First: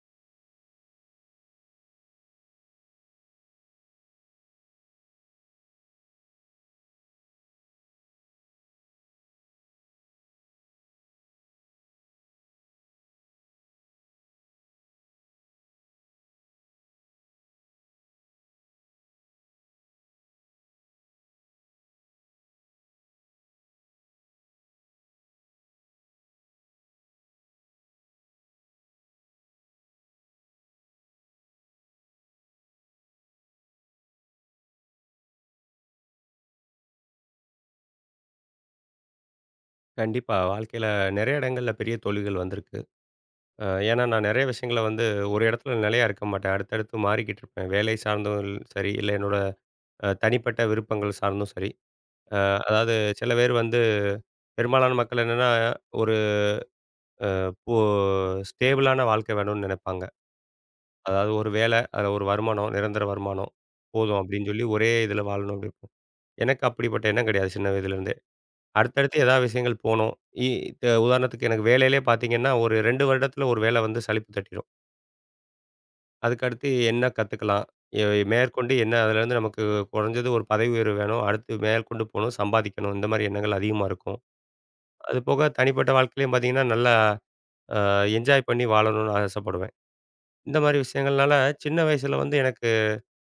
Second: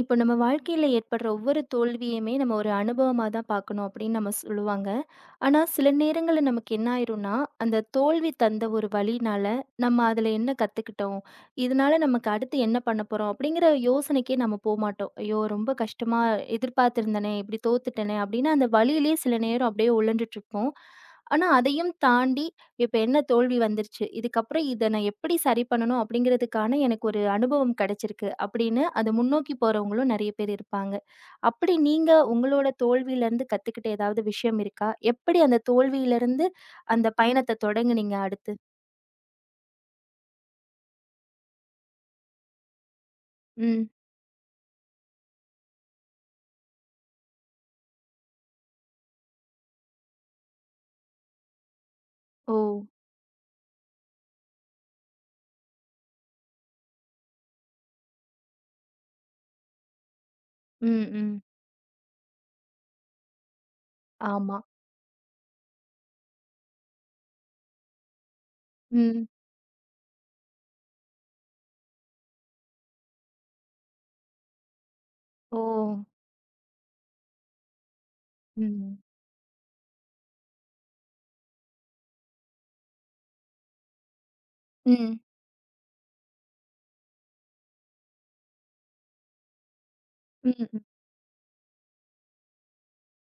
இப்போ நம்ம வாழ்க்கையில ஏற்படுற ஒவ்வொரு தோல்வியுமே நம்ம ஒரு அனுபவமா தான் பார்க்கணும் அப்படின்னு நம்ம சொல்லுவாங்க. ஆனா, சில நேரங்கள்ல நமக்கு என்ன ஆயிரும்னா, அந்த தோல்வி தந்த ஒரு வலினால நம்ம அதுல என்ன கத்துக்கிட்டோம்? இதனால நமக்கு அடுத்து என்ன பண்ண போறோம்? அப்படிங்கிற யோசனைக்கே நம்ம போமாட்டோம். ஐயோ! ரொம்ப கஷ்டமா எதிர்பார்த்திருந்தனே, இப்படி தோத்துட்டனே அப்படின்னு அந்த வலியிலேயே சில நேரம் அப்படியே உழண்டுட்டு இருப்போம். ஆனா, அதையும் தாண்டி இப்ப என்ன தோல்வி வந்துருச்சு. இதுக்கப்புறம் இத நான் எப்படி சரி பண்ணணும் அப்படிங்கிறதுக்கான எனக்கு ஒரு அனுபவம் கிடைச்சிருக்கு. அப்படின்னு அத முன்னோக்கி போறவங்களும் நெறைய பேர் இருப்பாங்க. அப்படி நீங்க உங்களோட தோல்வியிலருந்து கத்துக்கிட்ட ஏதாவது விஷயம் இருக்கா? எப்படி அந்த தோல்வியிலருந்து அந்த பயணத்த தொடங்குனீங்க அடுத்து? கண்டிப்பா. வாழ்க்கையில நெறைய இடங்கள்ல பெரிய தோல்விகள் வந்திருக்கு. அ ம். ஏன்னா நான் நெறைய விஷயங்கள வந்து ஒரு இடத்துல நிலையா இருக்க மாட்டேன். அடுத்தடுத்து மாறிக்கிட்டு இருப்பேன். வேலை சார்ந்தும் சரி, இல்ல என்னோட தனிப்பட்ட விருப்பங்கள் சார்ந்தும் சரி. அ ஓ! அதாவது சில பேர் வந்து பெரும்பாலான மக்கள் என்னன்னா, ஒரு போ ஸ்டேபிளான வாழ்க்கை வேணும்னு நெனைப்பாங்க. ம், அதாவது ம். ஒரு வேலை, அதில ஒரு வருமானம், நிரந்தர வருமானம் போதும் அப்படின்னு ஆமா. சொல்லி ஒரே இதில வாழணும் அப்படின்னு. எனக்கு அப்படிப்பட்ட எண்ணம் கிடையாது சின்ன வயதிலருந்தே. அடுத்தடுத்து ம். எதா விஷயங்கள் போணும். இ த உதாரணத்துக்கு எனக்கு வேலையிலே பார்த்தீங்கன்னா, ஒரு 2 வருடத்தில ஒரு வேலை வந்து சலிப்பு தட்டிரும். ஓ! அதுக்கு அடுத்து என்ன கத்துக்கலாம்? எ மேற்கொண்டு என்ன ம். அதுலேருந்து நமக்கு குறைஞ்சது ஒரு பதவி உயர்வு வேணும். அடுத்து மேற்கொண்டு போணும், சம்பாதிக்கணும். இந்த மாரி எண்ணங்கள் அதிகமா இருக்கும். ம். அது போக தனிப்பட்ட வாழ்க்கையிலயும் பார்த்தீங்கன்னா, நல்லா அ என்ஜாய் பண்ணி வாழணும்னு ஆசைப்படுவேன். ம். இந்த மாரி ம். விஷயங்கள்னால சின்ன வயசுல வந்து எனக்கு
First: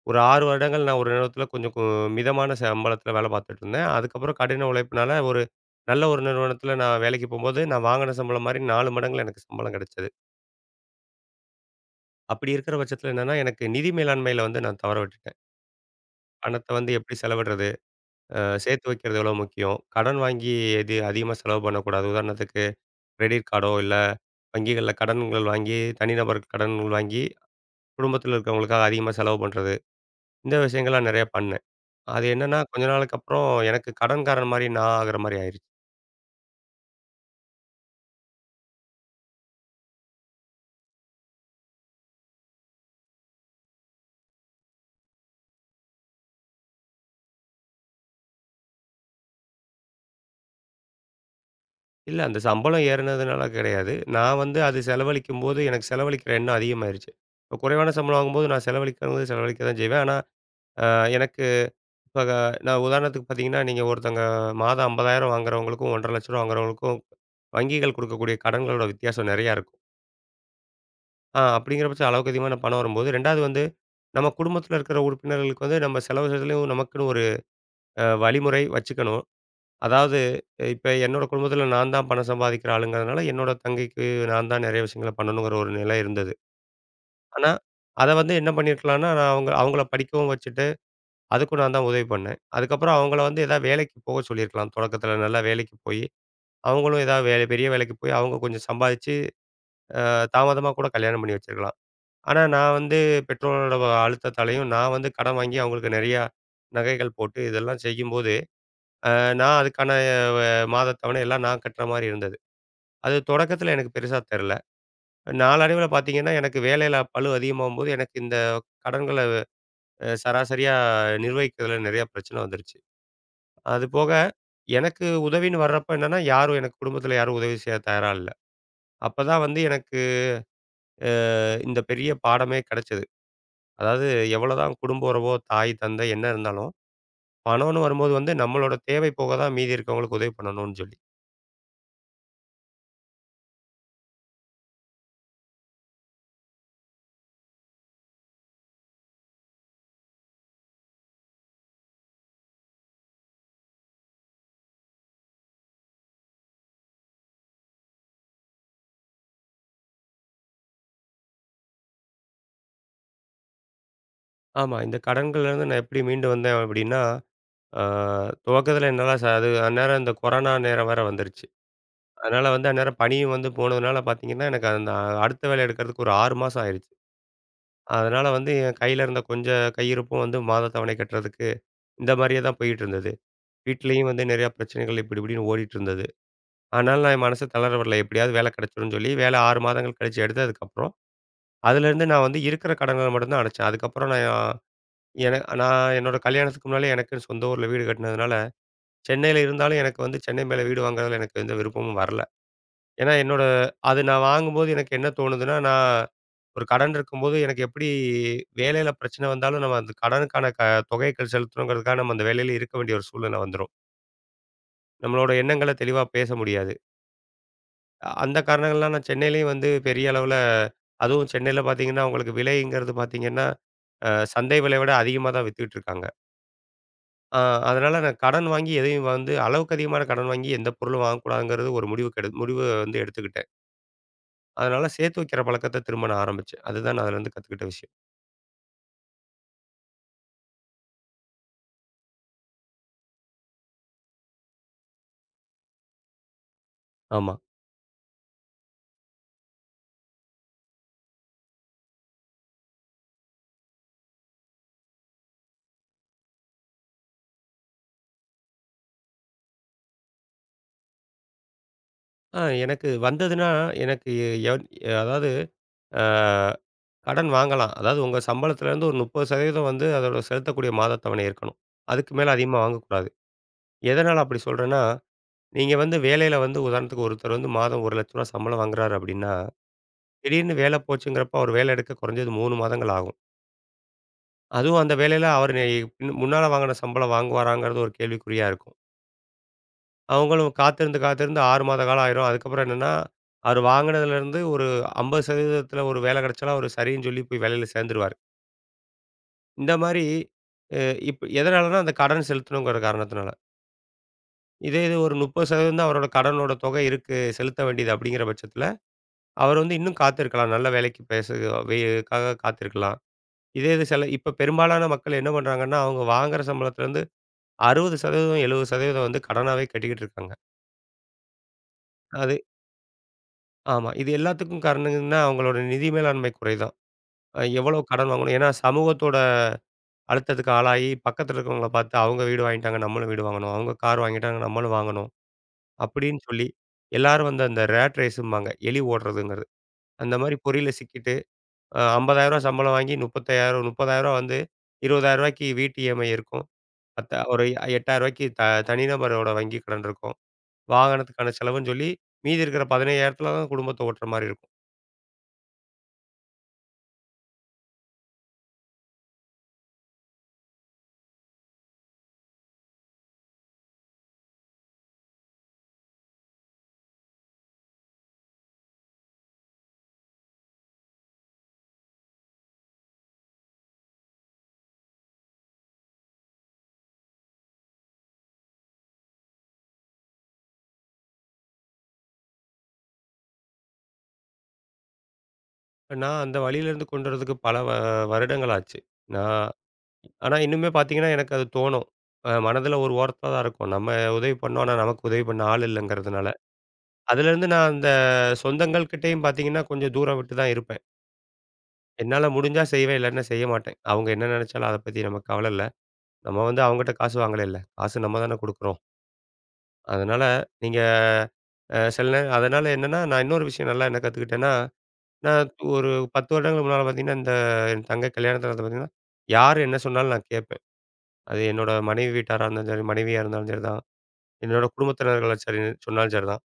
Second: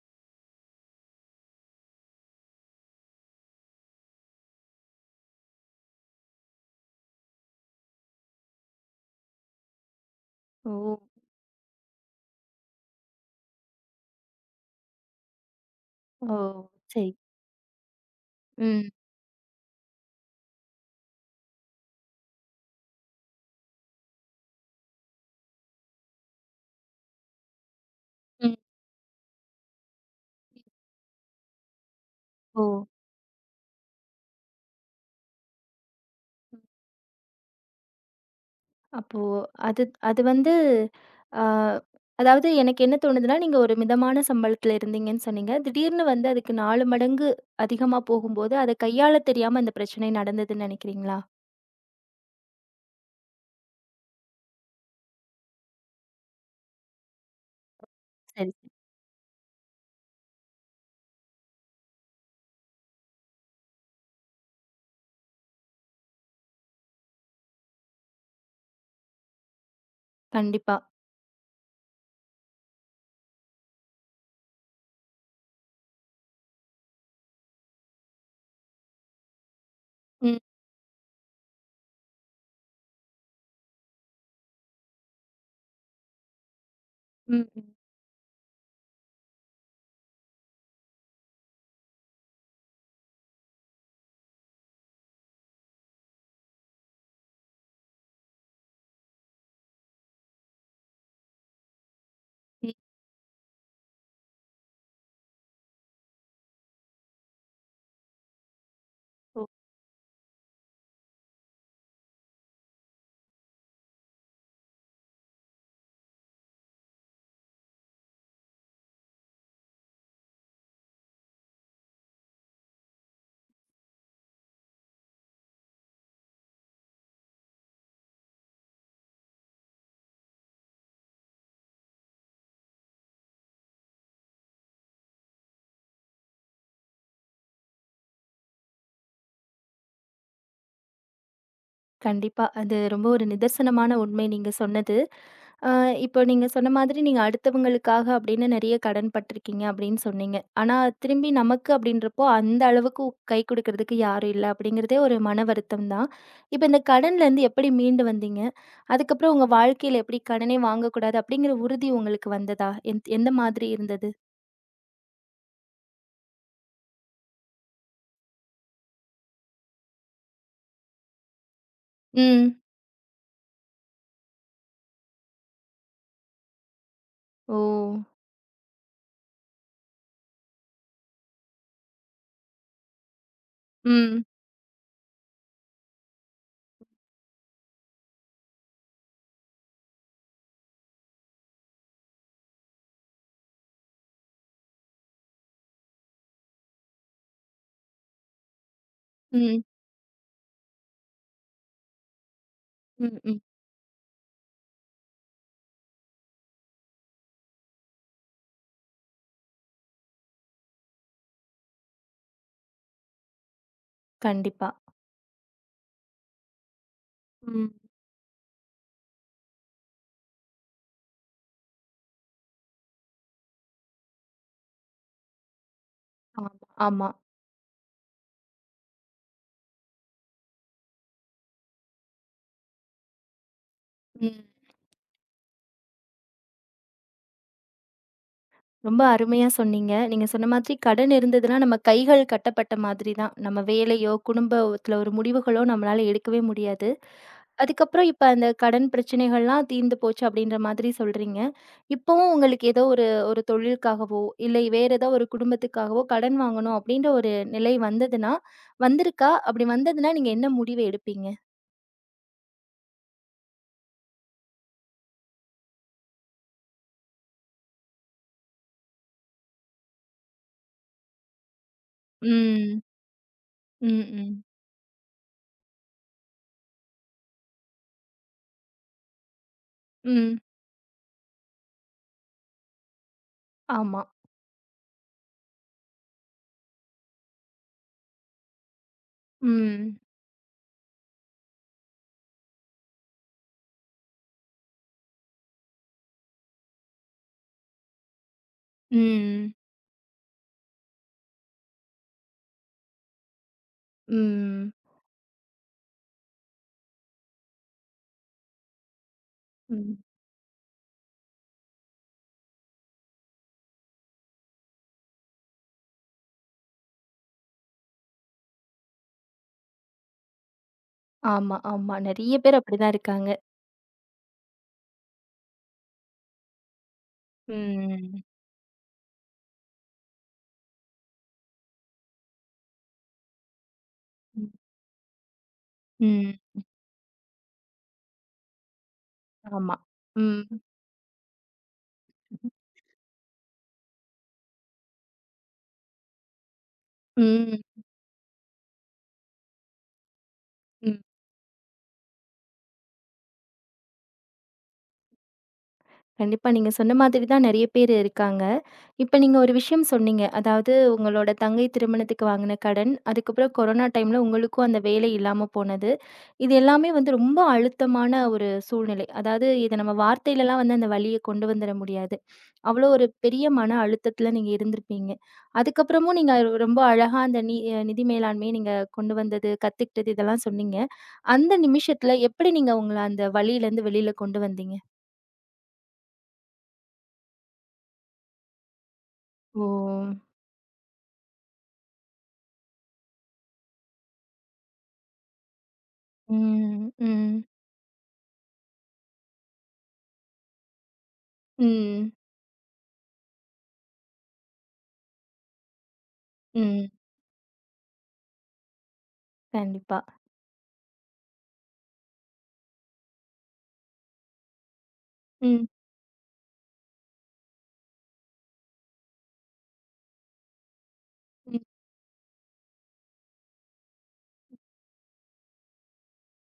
ஒரு 6 வருடங்கள் நான் ஒரு நிறுவனத்தில கொஞ்சம் மிதமான சம்பளத்தில வேலை பார்த்துட்டு இருந்தேன். அதுக்கப்புறம் கடின உழைப்புனால ஒரு நல்ல ஒரு நிறுவனத்தில நான் வேலைக்கு போம்போது, நான் வாங்கின சம்பளம் மாரி 4 மடங்குல எனக்கு சம்பளம் கிடைச்சது. ஓ! அப்படி இருக்கிற பட்சத்தில என்னன்னா, எனக்கு நிதி மேலாண்மையில வந்து நான் தவற விட்டுட்டேன். ஓ! பணத்த வந்து சரி. எப்படி செலவிடுறது? சேர்த்து ம். வைக்கிறது எவ்வளோ முக்கியம்? கடன் வாங்கி எது அதிகமா செலவு பண்ணக்கூடாது. உதாரணத்துக்கு கிரெடிட் கார்டோ, இல்ல வங்கிகள்ல கடன்கள் வாங்கி, தனிநபர் கடன்கள் வாங்கி, குடும்பத்தில ம். இருக்கிறவங்களுக்காக அதிகமா செலவு பண்றது. இந்த விஷயங்கள்லாம் நெறைய பண்ணேன். அது என்னன்னா, ஓ! கொஞ்ச நாளுக்கு அப்புறம் எனக்கு கடன்காரன் மாரி நான் ஆகுற மாரி ஆயிருச்சு. அப்போ அது அது வந்து ஆ, அதாவது எனக்கு என்ன தோணுதுன்னா, நீங்க ஒரு மிதமான சம்பளத்துல இருந்தீங்கன்னு சொன்னீங்க. திடீர்னு வந்து அதுக்கு 4 மடங்கு அதிகமா போகும்போது, அத கையாள தெரியாம இந்த பிரச்சனை நடந்ததுன்னு நெனைக்கிறீங்களா? இல்ல அந்த சம்பளம் ஏறுனதுனால கிடையாது. நான் வந்து அது செலவழிக்கும்போது, எனக்கு செலவழிக்கிற எண்ணம் அதிகமாயிருச்சு. இப்ப குறைவான சம்பளம் சரி. வாங்கும்போது சரி. நான் செலவழிக்கிறது செலவழிக்க தான் செய்வேன். ஆனா, அ எனக்கு இப்ப க நான் உதாரணத்துக்கு பார்த்தீங்கன்னா, நீங்க ஒருத்தங்க மாதம் 50,000 வாங்குறவங்களுக்கும், ரூ. 1,50,000 வாங்குறவங்களுக்கும் வங்கிகள் குடுக்கக்கூடிய கடன்களோட வித்தியாசம் நெறையா இருக்கும். கண்டிப்பா. அப்படிங்கிற பட்சம் அளவுக்கு அதிகமான பணம் வரும்போது, 2வது வந்து நம்ம குடும்பத்தில இருக்கிற உறுப்பினர்களுக்கு வந்து நம்ம செலவு செய்றதுலயும் நமக்குன்னு ஒரு வழிமுறை வச்சுக்கணும். அதாவது ம், இப்ப என்னோட குடும்பத்துல நான் தான் பணம் சம்பாதிக்கிற ஆளுங்கிறதுனால, என்னோட தங்கைக்கு நான் தான் நெறைய விஷயங்கள பண்ணணுங்கிற ஒரு நிலை இருந்தது. ம், ஆனா, ம். அத வந்து என்ன பண்ணியிருக்கலாம்னா, நான் அவங்கள படிக்கவும் வச்சுட்டு, அதுக்கும் நான் தான் உதவி பண்ணேன். அதுக்கப்புறம் அவங்கள வந்து ஏதாவது வேலைக்கு போக சொல்லியிருக்கலாம். தொடக்கத்துல நல்லா வேலைக்கு போயி, அவங்களும் ஏதாவது வேலை பெரிய வேலைக்கு போய் அவங்க கொஞ்சம் சம்பாதிச்சு, தாமதமா கூட கல்யாணம் பண்ணி வச்சிருக்கலாம். ஆனா ம். நான் வந்து பெற்றோரோட அழுத்தத்தாலயும், நான் வந்து கடன் வாங்கி அவங்களுக்கு நெறையா நகைகள் போட்டு இதெல்லாம் செய்யும்போது, அ ஓ! நான் அதுக்கான வ மாதத் தவணை எல்லாம் நான் கட்டுற மாரி இருந்தது. அது தொடக்கத்தில எனக்கு பெருசா தெரில. நாளடைவில பார்த்தீங்கன்னா, எனக்கு வேலையில பளு அதிகமாகும்போது, எனக்கு இந்த கடன்கள சராசரியா நிர்வகிக்கிறதுல நெறையா பிரச்சனை வந்துருச்சு. அது போக எனக்கு உதவின்னு வர்றப்ப என்னன்னா, யாரும் எனக்கு குடும்பத்தில யாரும் உதவி செய்ய தயாரா இல்ல. அப்பதான் வந்து எனக்கு இந்த பெரிய பாடமே கெடைச்சது. அதாவது எவ்வளோதான் குடும்ப உறவோ, தாய், தந்தை என்ன இருந்தாலும், பணம்னு வரும்போது வந்து நம்மளோட தேவை போக தான் மீதி இருக்கவங்களுக்கு உதவி பண்ணணும்னு சொல்லி. கண்டிப்பா. அது ரொம்ப ஒரு நிதர்சனமான உண்மை நீங்க சொன்னது. ஆ, இப்போ நீங்க சொன்ன மாதிரி நீங்க அடுத்தவங்களுக்காக அப்படின்னு நெறைய கடன் பட்டுருக்கீங்க அப்படின்னு சொன்னீங்க. ஆனா திரும்பி நமக்கு அப்படின்றப்போ அந்த அளவுக்கு கை குடுக்குறதுக்கு யாரும் இல்ல அப்படிங்கிறதே ஒரு மன வருத்தம் தான். இப்ப இந்த கடன்லேருந்து எப்படி மீண்டு வந்தீங்க? அதுக்கப்புறம் உங்க வாழ்க்கையில எப்படி கடனே வாங்கக்கூடாது அப்படிங்கிற உறுதி உங்களுக்கு வந்ததா? எந்த மாதிரி இருந்தது? ஆமா. இந்த கடன்கள்லேருந்து நான் எப்படி மீண்டு வந்தேன் அப்படின்னா ஆ துவக்கத்தில என்னால அது அந்நேரம் இந்த கொரோனா நேரம் வேற வந்துருச்சு. அதனால ம். வந்து அந்நேரம் பணியும் வந்து போனதுனால பார்த்தீங்கன்னா, எனக்கு அந்த அடுத்த வேலை எடுக்கிறதுக்கு ஒரு 6 மாசம் ஆயிருச்சு. ஓ! அதனால வந்து என் கையில இருந்த கொஞ்சம் கையிருப்பும் வந்து மாத தவணை கட்டுறதுக்கு, இந்த மாரியே தான் போயிட்டு இருந்தது. வீட்லயும் வந்து ம். நிறையா பிரச்சனைகள் இப்படி இப்படின்னு ஓடிட்டு இருந்தது. அதனால நான் என் மனசு தளர விடல. எப்படியாவது வேலை கிடைச்சிரும்னு சொல்லி வேலை 6 மாதங்கள் கழிச்சு எடுத்ததுக்கப்புறம், அதிலேருந்து நான் வந்து இருக்கிற கடன்கள மட்டும் தான் அடைச்சேன். அதுக்கப்புறம் நான் நான் என்னோட கல்யாணத்துக்கு முன்னாலே எனக்குன்னு சொந்த ஊர்ல வீடு கட்டினதுனால சென்னையில ம். இருந்தாலும் எனக்கு வந்து சென்னை மேல வீடு வாங்குறதுல எனக்கு எந்த விருப்பமும் வரல. ஏன்னா ம், ம். என்னோட அது நான் வாங்கும்போது எனக்கு என்ன தோணுதுன்னா, நான் ஒரு கடன் இருக்கும்போது எனக்கு எப்படி வேலையில பிரச்சனை வந்தாலும் நம்ம அந்த கடனுக்கான தொகைய செலுத்தணுங்கிறதுக்காக நம்ம அந்த வேலையில இருக்க வேண்டிய ஒரு சூழ்நிலை வந்துரும். கண்டிப்பா. நம்மளோட எண்ணங்கள தெளிவா பேச முடியாது. ம். அந்த காரணங்கள்லாம் நான் சென்னையிலயும் வந்து பெரிய அளவுல அதுவும் சென்னையில பார்த்தீங்கன்னா, உங்களுக்கு விலைங்கிறது பார்த்தீங்கன்னா, அ சந்தை விலைய விட அதிகமா தான் வித்துக்கிட்டு இருக்காங்க. ஆமா, ஆமா. ஆ அதனால நான் கடன் வாங்கி எதையும் வந்து அளவுக்கு அதிகமான கடன் வாங்கி எந்த பொருளும் வாங்கக்கூடாதுங்கிறது ஒரு முடிவுக்கு முடிவு வந்து எடுத்துக்கிட்டேன். ம். அதனால சேர்த்து வைக்கிற பழக்கத்த திரும்ப நான் ஆரம்பிச்சேன். அதுதான் நான் அதுலேருந்து கத்துக்கிட்ட விஷயம். ரொம்ப அருமையா சொன்னீங்க. நீங்க சொன்ன மாதிரி கடன் இருந்ததுன்னா, நம்ம கைகள் கட்டப்பட்ட மாதிரி தான். நம்ம வேலையோ, குடும்பத்துல ஒரு முடிவுகளோ நம்மளால எடுக்கவே முடியாது. ஆமா. அதுக்கப்புறம் இப்ப அந்த கடன் பிரச்சனைகள்லாம் தீர்ந்து போச்சு அப்படின்ற மாதிரி சொல்றீங்க. இப்பவும் உங்களுக்கு ஏதோ ஒரு ஒரு தொழிலுக்காகவோ, இல்லை வேற ஏதோ ஒரு குடும்பத்துக்காகவோ கடன் வாங்கணும் அப்படின்ற ஒரு நிலை வந்ததுன்னா வந்திருக்கா? அப்படி வந்ததுன்னா நீங்க என்ன முடிவு எடுப்பீங்க? எனக்கு வந்ததுன்னா எனக்கு எ- எவ் எ- அதாவது ஆ கடன் வாங்கலாம். அதாவது உங்க சம்பளத்துலேருந்து ஒரு 30% வந்து அதோட செலுத்தக்கூடிய மாதத் தவணை இருக்கணும். அதுக்கு மேல அதிகமா ம். வாங்கக்கூடாது. ம், எதனால அப்படி ம். சொல்றேன்னா, நீங்க வந்து வேலையில வந்து உதாரணத்துக்கு ஒருத்தர் வந்து மாதம் ரூ. 1,00,000 சம்பளம் வாங்குறாரு அப்படின்னா, ம். திடீர்னு வேலை போச்சுங்கிறப்ப அவர் வேலை எடுக்க குறைஞ்சது 3 மாதங்கள் ஆகும். ஆமா. அதுவும் அந்த வேலையில அவரு பின் முன்னால வாங்குன சம்பளம் வாங்குவாராங்கிறது ஒரு கேள்விக்குறியா இருக்கும். ம். அவங்களும் காத்திருந்து, காத்திருந்து 6 மாத காலம் ஆயிரும். அதுக்கப்புறம் என்னன்னா, அவரு வாங்குனதுலேருந்து ஒரு 50% ஒரு வேலை கிடைச்சாலும் அவரு சரின்னு சொல்லி போய் வேலையில சேர்ந்துருவாரு. ம். இந்த மாரி அ இப்ப எதனாலன்னா, அந்த கடன் செலுத்தணுங்கிற காரணத்தினால. ம். இதே இது ஒரு 30% தான் அவரோட கடனோட தொகை இருக்கு செலுத்த வேண்டியது அப்படிங்கிற பட்சத்தில, அவர் வந்து ம். இன்னும் காத்திருக்கலாம். நல்ல வேலைக்கு பேச வே க்காக காத்திருக்கலாம். இதே இது சில இப்ப பெரும்பாலான மக்கள் என்ன பண்றாங்கன்னா, அவங்க வாங்குற சம்பளத்திலேருந்து 60% 70% வந்து கடனாவே கட்டிக்கிட்டு இருக்காங்க. ஆமா, ஆமா. அது நெறைய பேர் அப்படிதான் இருக்காங்க. ஆமா. இது எல்லாத்துக்கும் காரணம்னா அவங்களோட நிதி மேலாண்மை குறைதான். எவ்வளவு கடன் ம். வாங்கணும்? ஏன்னா சமூகத்தோட அழுத்தத்துக்கு ஆளாகி பக்கத்துல இருக்கவங்கள பார்த்து அவங்க வீடு வாங்கிட்டாங்க நம்மளும் வீடு வாங்கணும். அவங்க கார் வாங்கிட்டாங்க ம். நம்மளும் வாங்கணும். அப்படின்னு ம். சொல்லி எல்லாரும் வந்து அந்த ரேட் ரேஸ்ம்பாங்க. எலி ஓடுறதுங்கிறது. ஆமா. அந்த மாரி ம். பொறியில சிக்கிட்டு ரூ. 50,000 சம்பளம் வாங்கி 35,000 ரூ. 30,000 வந்து ரூ. 20,000 வீட்டு இஎம்ஐ இருக்கும். பத்த ஒரு ரூ. ம். 8,000 தனிநபரோட வங்கி கடன் இருக்கும். ம். வாகனத்துக்கான செலவுன்னு சொல்லி, மீதி இருக்கிற 15,000த்துல தான் குடும்பத்த ஓட்டுற மாரி இருக்கும். கண்டிப்பா நீங்க சொன்ன மாதிரி தான் நெறைய பேர் இருக்காங்க. இப்ப நீங்க ஒரு விஷயம் சொன்னீங்க. அதாவது உங்களோட தங்கை திருமணத்துக்கு வாங்குன கடன், அதுக்கப்புறம் கொரோனா டைம்ல உங்களுக்கும் அந்த வேலை இல்லாம போனது. இது எல்லாமே வந்து ரொம்ப அழுத்தமான ஒரு சூழ்நிலை. அதாவது இத நம்ம வார்த்தையிலலாம் வந்து அந்த வலிய கொண்டு வந்துர முடியாது. அவ்வளோ ஒரு பெரிய மன அழுத்தத்துல நீங்க இருந்திருப்பீங்க. அதுக்கப்புறமும் நீங்க ரொம்ப அழகா அந்த நி அ நிதி மேலாண்மைய நீங்க கொண்டு வந்தது, கத்துக்கிட்டது இதெல்லாம் சொன்னீங்க. அந்த நிமிஷத்துல எப்படி நீங்க உங்கள அந்த வலியிலருந்து வெளில கொண்டு வந்தீங்க? நான் அந்த வழியிலேருந்து கொண்டு வரதுக்கு பல வருடங்கள் ஆச்சு. நான் ஓ! ஆனா இன்னுமே பார்த்தீங்கன்னா, எனக்கு அது தோணும். மனதில ஒரு ஓரத்தில தான் இருக்கும். நம்ம உதவி பண்ணோம். ஆனா நமக்கு உதவி பண்ண ஆள் இல்லங்கிறதுனால. ம், ம், அதுலேருந்து நான் அந்த சொந்தங்கள் கிட்டயும் பார்த்தீங்கன்னா, கொஞ்சம் தூரம் விட்டு தான் இருப்பேன். ம், என்னால முடிஞ்சா செய்வேன், இல்லாட்டினா செய்ய மாட்டேன். அவங்க என்ன நெனச்சாலும் அத பத்தி நமக்கு கவல இல்ல. நம்ம வந்து ம். அவங்ககிட்ட காசு வாங்கலைல்ல. காசு நம்ம தானே குடுக்குறோம். கண்டிப்பா. அதனால நீங்க அ சில நேரம் அதனால என்னன்னா, நான் இன்னொரு விஷயம் நல்லா என்ன கத்துக்கிட்டேன்னா நான் ம். ஒரு 10 வருடங்களுக்கு முன்னால பார்த்தீங்கன்னா, இந்த என் தங்கை கல்யாணத்து நேரத்துல பார்த்தீங்கன்னா, யார் என்ன சொன்னாலும் நான் கேட்பேன். அது ம். என்னோட மனைவி வீட்டாரா இருந்தாலும் சரி, மனைவியா இருந்தாலும் சரிதான். என்னோட குடும்பத்தினர்கள சரி சொன்னாலும் சரிதான்.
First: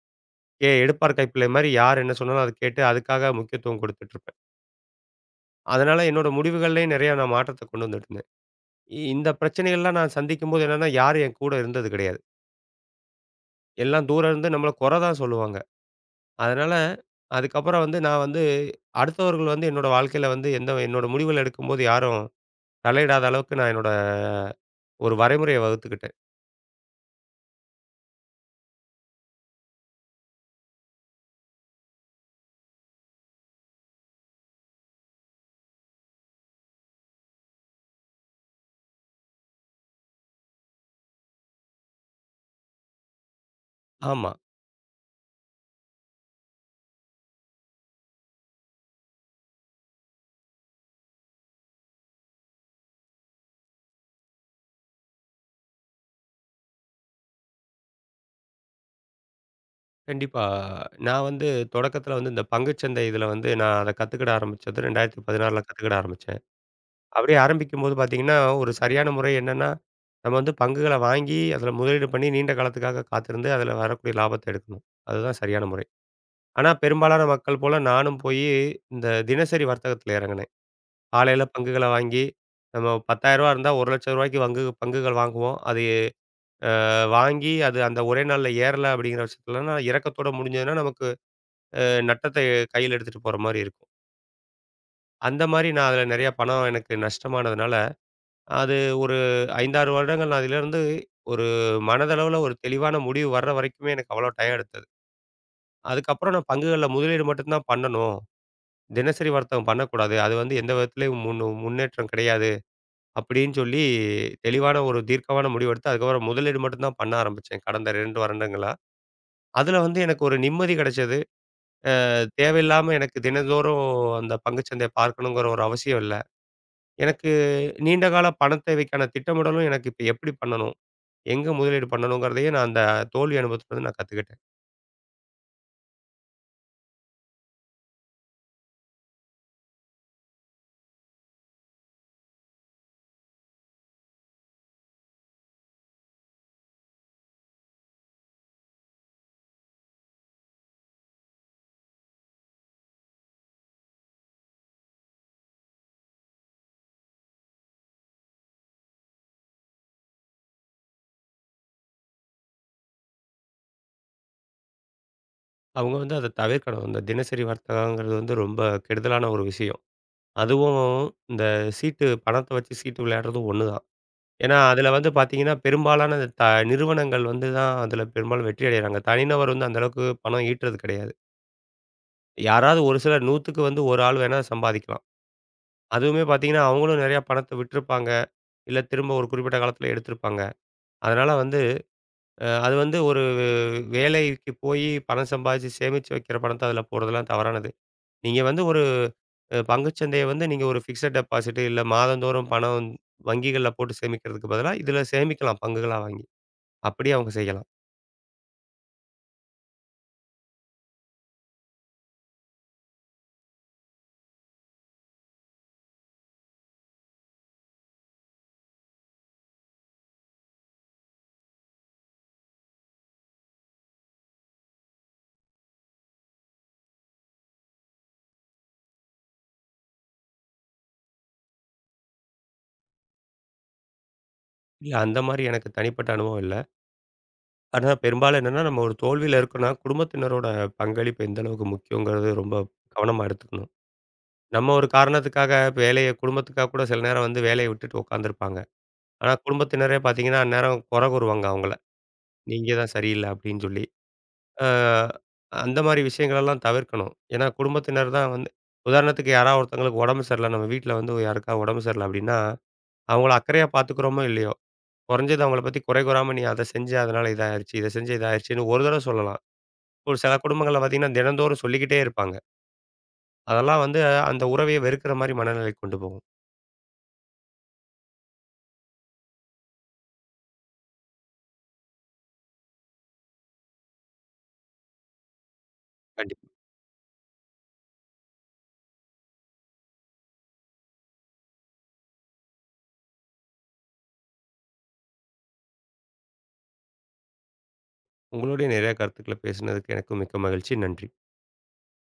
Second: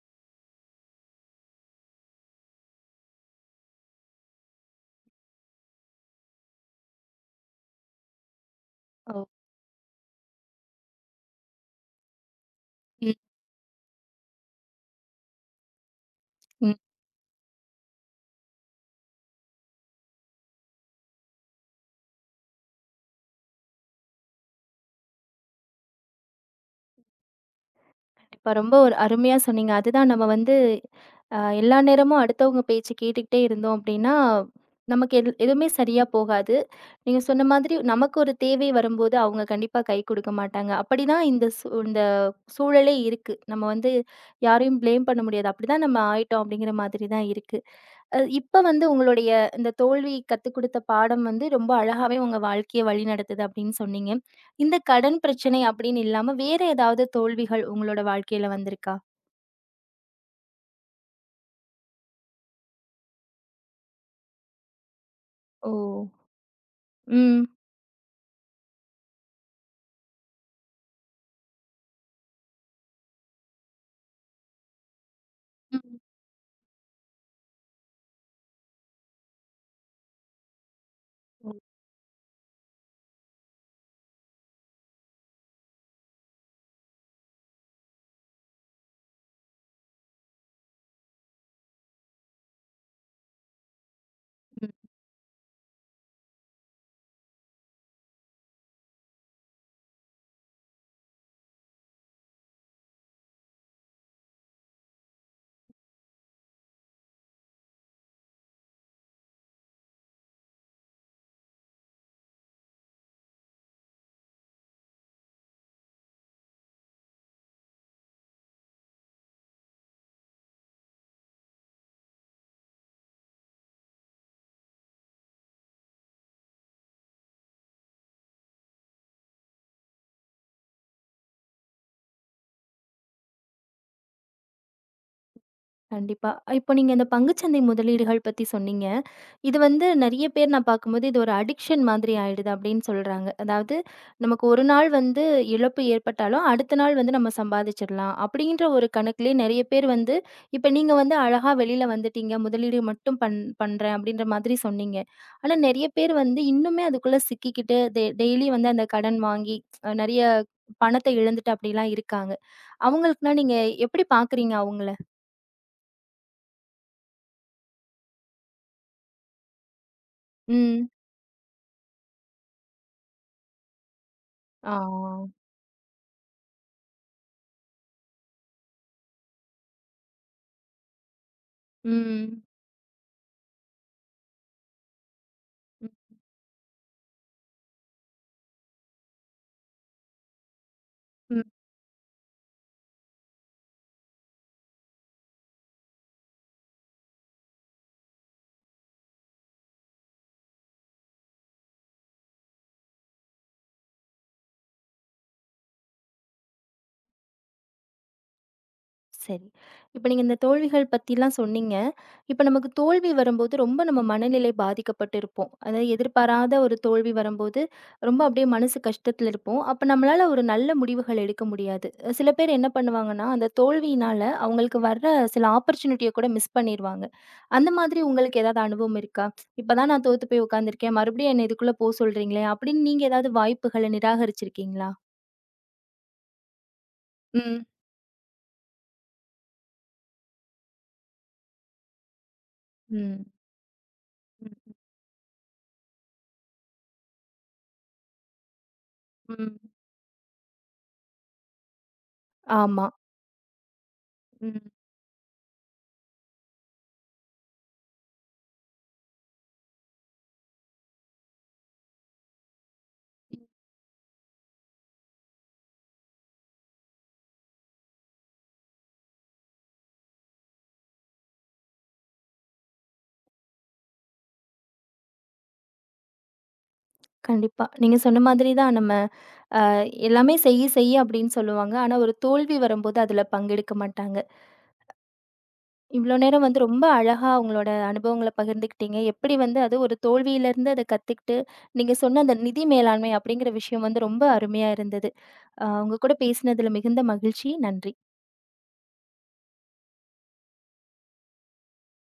எடுப்பார் கைப்பிள்ளை மாரி யார் என்ன சொன்னாலும் அத கேட்டு அதுக்காக முக்கியத்துவம் குடுத்துட்டுருப்பேன். அதனால என்னோட முடிவுகள்லயும் நிறையா நான் மாற்றத்த கொண்டு வந்துட்டுருந்தேன். ஓ! இந்த பிரச்சனைகள்லாம் நான் சந்திக்கும்போது என்னன்னா, யாரும் என் கூட இருந்தது கிடையாது. ம். எல்லாம் தூரம் இருந்து நம்மள குறை தான் சொல்லுவாங்க. அதனால ம். அதுக்கப்புறம் வந்து நான் வந்து அடுத்தவர்கள் வந்து என்னோட வாழ்க்கையில வந்து என்னோட முடிவுகள் எடுக்கும்போது யாரும் தலையிடாத அளவுக்கு நான் என்னோட ஒரு வரைமுறைய வகுத்துக்கிட்டேன். கண்டிப்பா. ரொம்ப ஒரு அருமையா சொன்னீங்க. அதுதான் நம்ம வந்து எல்லா நேரமும் அடுத்தவங்க பேச்சு கேட்டுக்கிட்டே இருந்தோம் அப்டின்னா, நமக்கு எது எதுவுமே சரியா போகாது. நீங்க சொன்ன மாதிரி நமக்கு ஒரு தேவை வரும்போது அவங்க கண்டிப்பா கை குடுக்க மாட்டாங்க. அப்படிதான் இந்த இந்த சூழலே இருக்கு. நம்ம வந்து ஆமா. யாரையும் பிளேம் பண்ண முடியாது. அப்படிதான் நம்ம ஆயிட்டோம் அப்படிங்கிற மாதிரி தான் இருக்கு. இப்ப வந்து உங்களுடைய இந்த தோல்வி கத்துக் குடுத்த பாடம் வந்து ரொம்ப அழகாவே உங்க வாழ்க்கைய வழிநடத்துது அப்படின்னு சொன்னீங்க. இந்த கடன் பிரச்சனை அப்படின்னு இல்லாம வேற ஏதாவது தோல்விகள் உங்களோட வாழ்க்கையில வந்திருக்கா? கண்டிப்பா. நான் வந்து தொடக்கத்தில வந்து இந்த பங்குச்சந்தை இதில வந்து நான் அத கத்துக்கிட ஆரம்பிச்சது 2016ல ஓ! கத்துக்கிட ஆரம்பிச்சேன். அப்படியே ம். ஆரம்பிக்கும்போது பார்த்தீங்கன்னா, ஒரு சரியான முறை என்னன்னா, நம்ம வந்து பங்குகள வாங்கி, அதில முதலீடு பண்ணி நீண்ட காலத்துக்காக காத்திருந்து, அதில வரக்கூடிய லாபத்த எடுக்கணும். அதுதான் சரியான முறை. ம். ஆனா பெரும்பாலான மக்கள் போல நானும் போயி இந்த தினசரி வர்த்தகத்தில இறங்குனேன். காலையில ம். பங்குகள வாங்கி, நம்ம ரூ. 10,000 இருந்தா ரூ. 1,00,000க்கு பங்குகள் வாங்குவோம். அது வாங்கி அது அந்த ஒரே நாள்ல ஏறல அப்படிங்கிற பட்சத்துலன்னா, இரக்கத்தோட முடிஞ்சதுன்னா, நமக்கு நட்டத்தை கையில எடுத்துட்டு போற மாரி இருக்கும். அந்த மாரி நான் அதில நெறைய பணம் எனக்கு நஷ்டமானதுனால, அது ஒரு 5, 6 வருடங்கள் நான் அதிலிருந்து ஒரு மனதளவுல ஒரு தெளிவான முடிவு வர்ற வரைக்குமே எனக்கு அவ்வளோ டயம் எடுத்தது. அதுக்கப்புறம் நான் பங்குகள்ல முதலீடு மட்டும் தான் பண்ணணும். தினசரி வர்த்தகம் பண்ணக்கூடாது. அது வந்து எந்த விதத்திலயும் முன்னேற்றம் கிடையாது. அப்படின்னு சொல்லி தெளிவான ஒரு தீர்க்கமான முடிவெடுத்து, அதுக்கப்புறம் முதலீடு மட்டும் தான் பண்ண ஆரம்பிச்சேன் கடந்த 2 வருடங்களா. அதில வந்து எனக்கு ஒரு நிம்மதி கிடைச்சது. தேவையில்லாம எனக்கு தினந்தோறும் அந்த பங்குச்சந்தைய பார்க்கணுங்கிற ஒரு அவசியம் இல்ல. எனக்கு நீண்ட கால பணத் தேவைக்கான திட்டமிடலும் எனக்கு இப்ப எப்படி பண்ணணும்? எங்க முதலீடு பண்ணணுங்கிறதையே நான் அந்த தோல்வி அனுபவத்துலருந்து நான் கத்துக்கிட்டேன். கண்டிப்பா. இப்போ நீங்க இந்த பங்குச்சந்தை முதலீடுகள் பத்தி சொன்னீங்க. இது வந்து நெறைய பேர் நான் பார்க்கும்போது, இது ஒரு அடிக்ஷன் மாதிரி ஆயிடுது அப்படின்னு சொல்றாங்க. அதாவது நமக்கு ஒரு நாள் வந்து இழப்பு ஏற்பட்டாலும், அடுத்த நாள் வந்து நம்ம சம்பாதிச்சிடலாம். அப்படின்ற ஒரு கணக்குலயே நெறைய பேர் வந்து, இப்ப நீங்க வந்து அழகா வெளியில வந்துட்டீங்க. முதலீடு மட்டும் பண்றேன் அப்படின்ற மாதிரி சொன்னீங்க. ஆனா நெறைய பேர் வந்து இன்னுமே அதுக்குள்ள சிக்கிக்கிட்டு, டெய்லி வந்து அந்த கடன் வாங்கி நெறைய பணத்த இழந்துட்டு அப்படிலாம் இருக்காங்க. அவங்களுக்குனா நீங்க எப்படி பார்க்குறீங்க அவங்கள? அவங்க வந்து அத தவிர்க்கணும். இந்த தினசரி வர்த்தகங்கிறது வந்து ரொம்ப கெடுதலான ஒரு விஷயம். அதுவும் ம். இந்த சீட்டு பணத்த வச்சு சீட்டு விளையாடுறதும் ஒண்ணு தான். ஏன்னா, ஆ. அதுல வந்து பார்த்தீங்கன்னா, பெரும்பாலான த நிறுவனங்கள் வந்து தான் அதுல பெரும்பாலும் வெற்றி அடையறாங்க. தனிநபர் வந்து அந்த அளவுக்கு பணம் ஈட்டுறது கிடையாது. ம். யாராவது ஒரு சிலர் 100க்கு வந்து 1 ஆள் வேணா சம்பாதிக்கலாம். ம். அதுவுமே பார்த்தீங்கன்னா, அவங்களும் நெறையா பணத்த விட்டிருப்பாங்க. இல்ல திரும்ப ஒரு குறிப்பிட்ட காலத்தில எடுத்திருப்பாங்க. அதனால ம். வந்து அது வந்து ஒரு வேலைக்கு போயி பணம் சம்பாதிச்சு சேமிச்சு வைக்கிற பணத்த அதில போடுறதெல்லாம் தவறானது. நீங்க வந்து ஒரு பங்குச்சந்தைய வந்து நீங்க ஒரு பிக்ஸட் டெபாசிட் இல்ல மாதந்தோறும் பணம் வங்கிகள்ல போட்டு சேமிக்கிறதுக்கு பதிலா, இதில சேமிக்கலாம் பங்குகளா வாங்கி. அப்படியே அவங்க செய்யலாம். சரி. இப்ப நீங்க இந்த தோல்விகள் பத்திலாம் சொன்னீங்க. இப்ப நமக்கு தோல்வி வரும்போது ரொம்ப நம்ம மனநிலை பாதிக்கப்பட்டிருப்போம். அதாவது எதிர்பாராத ஒரு தோல்வி வரும்போது, ரொம்ப அப்படியே மனசு கஷ்டத்துல இருப்போம். அப்ப நம்மளால ஒரு நல்ல முடிவுகள் எடுக்க முடியாது. சில பேர் என்ன பண்ணுவாங்கன்னா, அந்த தோல்வியினால அவங்களுக்கு வர்ற சில ஆப்பர்ச்சுனிட்டிய கூட மிஸ் பண்ணிருவாங்க. அந்த மாதிரி உங்களுக்கு ஏதாவது அனுபவம் இருக்கா? இப்பதான் நான் தோத்து போய் உட்காந்துருக்கேன். மறுபடியும் என்ன இதுக்குள்ள போ சொல்றீங்களே! அப்படின்னு நீங்க ஏதாவது வாய்ப்புகள நிராகரிச்சிருக்கீங்களா? இல்ல அந்த மாரி எனக்கு தனிப்பட்ட அனுபவம் இல்ல. ம். ஆனா பெரும்பாலும் என்னன்னா, நம்ம ஒரு தோல்வியில இருக்கோம்னா, குடும்பத்தினரோட பங்களிப்பு எந்த அளவுக்கு முக்கியங்கிறது ரொம்ப கவனமா எடுத்துக்கணும். ம். நம்ம ஒரு காரணத்துக்காக வேலைய குடும்பத்துக்காக கூட சில நேரம் வந்து வேலைய விட்டுட்டு உட்காந்துருப்பாங்க. ஆனா, ம். குடும்பத்தினரே பார்த்தீங்கன்னா, அந்நேரம் கொற கூறுவாங்க அவங்கள. நீங்க ஆமா. தான் சரியில்ல அப்டின்னு சொல்லி. ம். அ அந்த மாரி விஷயங்களெல்லாம் தவிர்க்கணும். ஏன்னா, குடும்பத்தினர் தான் வந்து உதாரணத்துக்கு யாராவது ஒருத்தவங்களுக்கு உடம்பு சரியில்ல, நம்ம வீட்ல வந்து யாருக்காவது உடம்பு சரியில்ல அப்டின்னா, அவங்கள அக்கறையா பார்த்துக்கிறோமோ இல்லையோ, குறைஞ்சது அவங்கள பத்தி குறை கூறாம நீ அத செஞ்ச அதனால இதாயிருச்சு, இத செஞ்ச இதாயிருச்சுன்னு ஒரு தடவ சொல்லலாம். ஒரு சில குடும்பங்கள்ல பார்த்தீங்கன்னா, தினந்தோறும் சொல்லிக்கிட்டே இருப்பாங்க. அதெல்லாம் வந்து அந்த உறவையே வெறுக்கிற மாரி மனநிலைக்கு கொண்டு போகும். கண்டிப்பா. நீங்க சொன்ன மாதிரி தான் நம்ம அ எல்லாமே "செய் செய்" அப்படின்னு சொல்லுவாங்க. ஆனா, ஒரு தோல்வி வரும்போது அதுல பங்கெடுக்க மாட்டாங்க. இவ்ளோ நேரம் கண்டிப்பா. வந்து ரொம்ப அழகா உங்களோட அனுபவங்கள பகிர்ந்துக்கிட்டீங்க. எப்படி வந்து அது ஒரு தோல்வியிலருந்து அத கத்துக்கிட்டு, நீங்க சொன்ன அந்த நிதி மேலாண்மை அப்படிங்கிற விஷயம் வந்து ரொம்ப அருமையா இருந்தது. உங்க கூட பேசினதுல மிகுந்த மகிழ்ச்சி. நன்றி. உங்களுடைய நிறைய கருத்துக்களை பேசினதுக்கு எனக்கும் மிக்க மகிழ்ச்சி. நன்றி.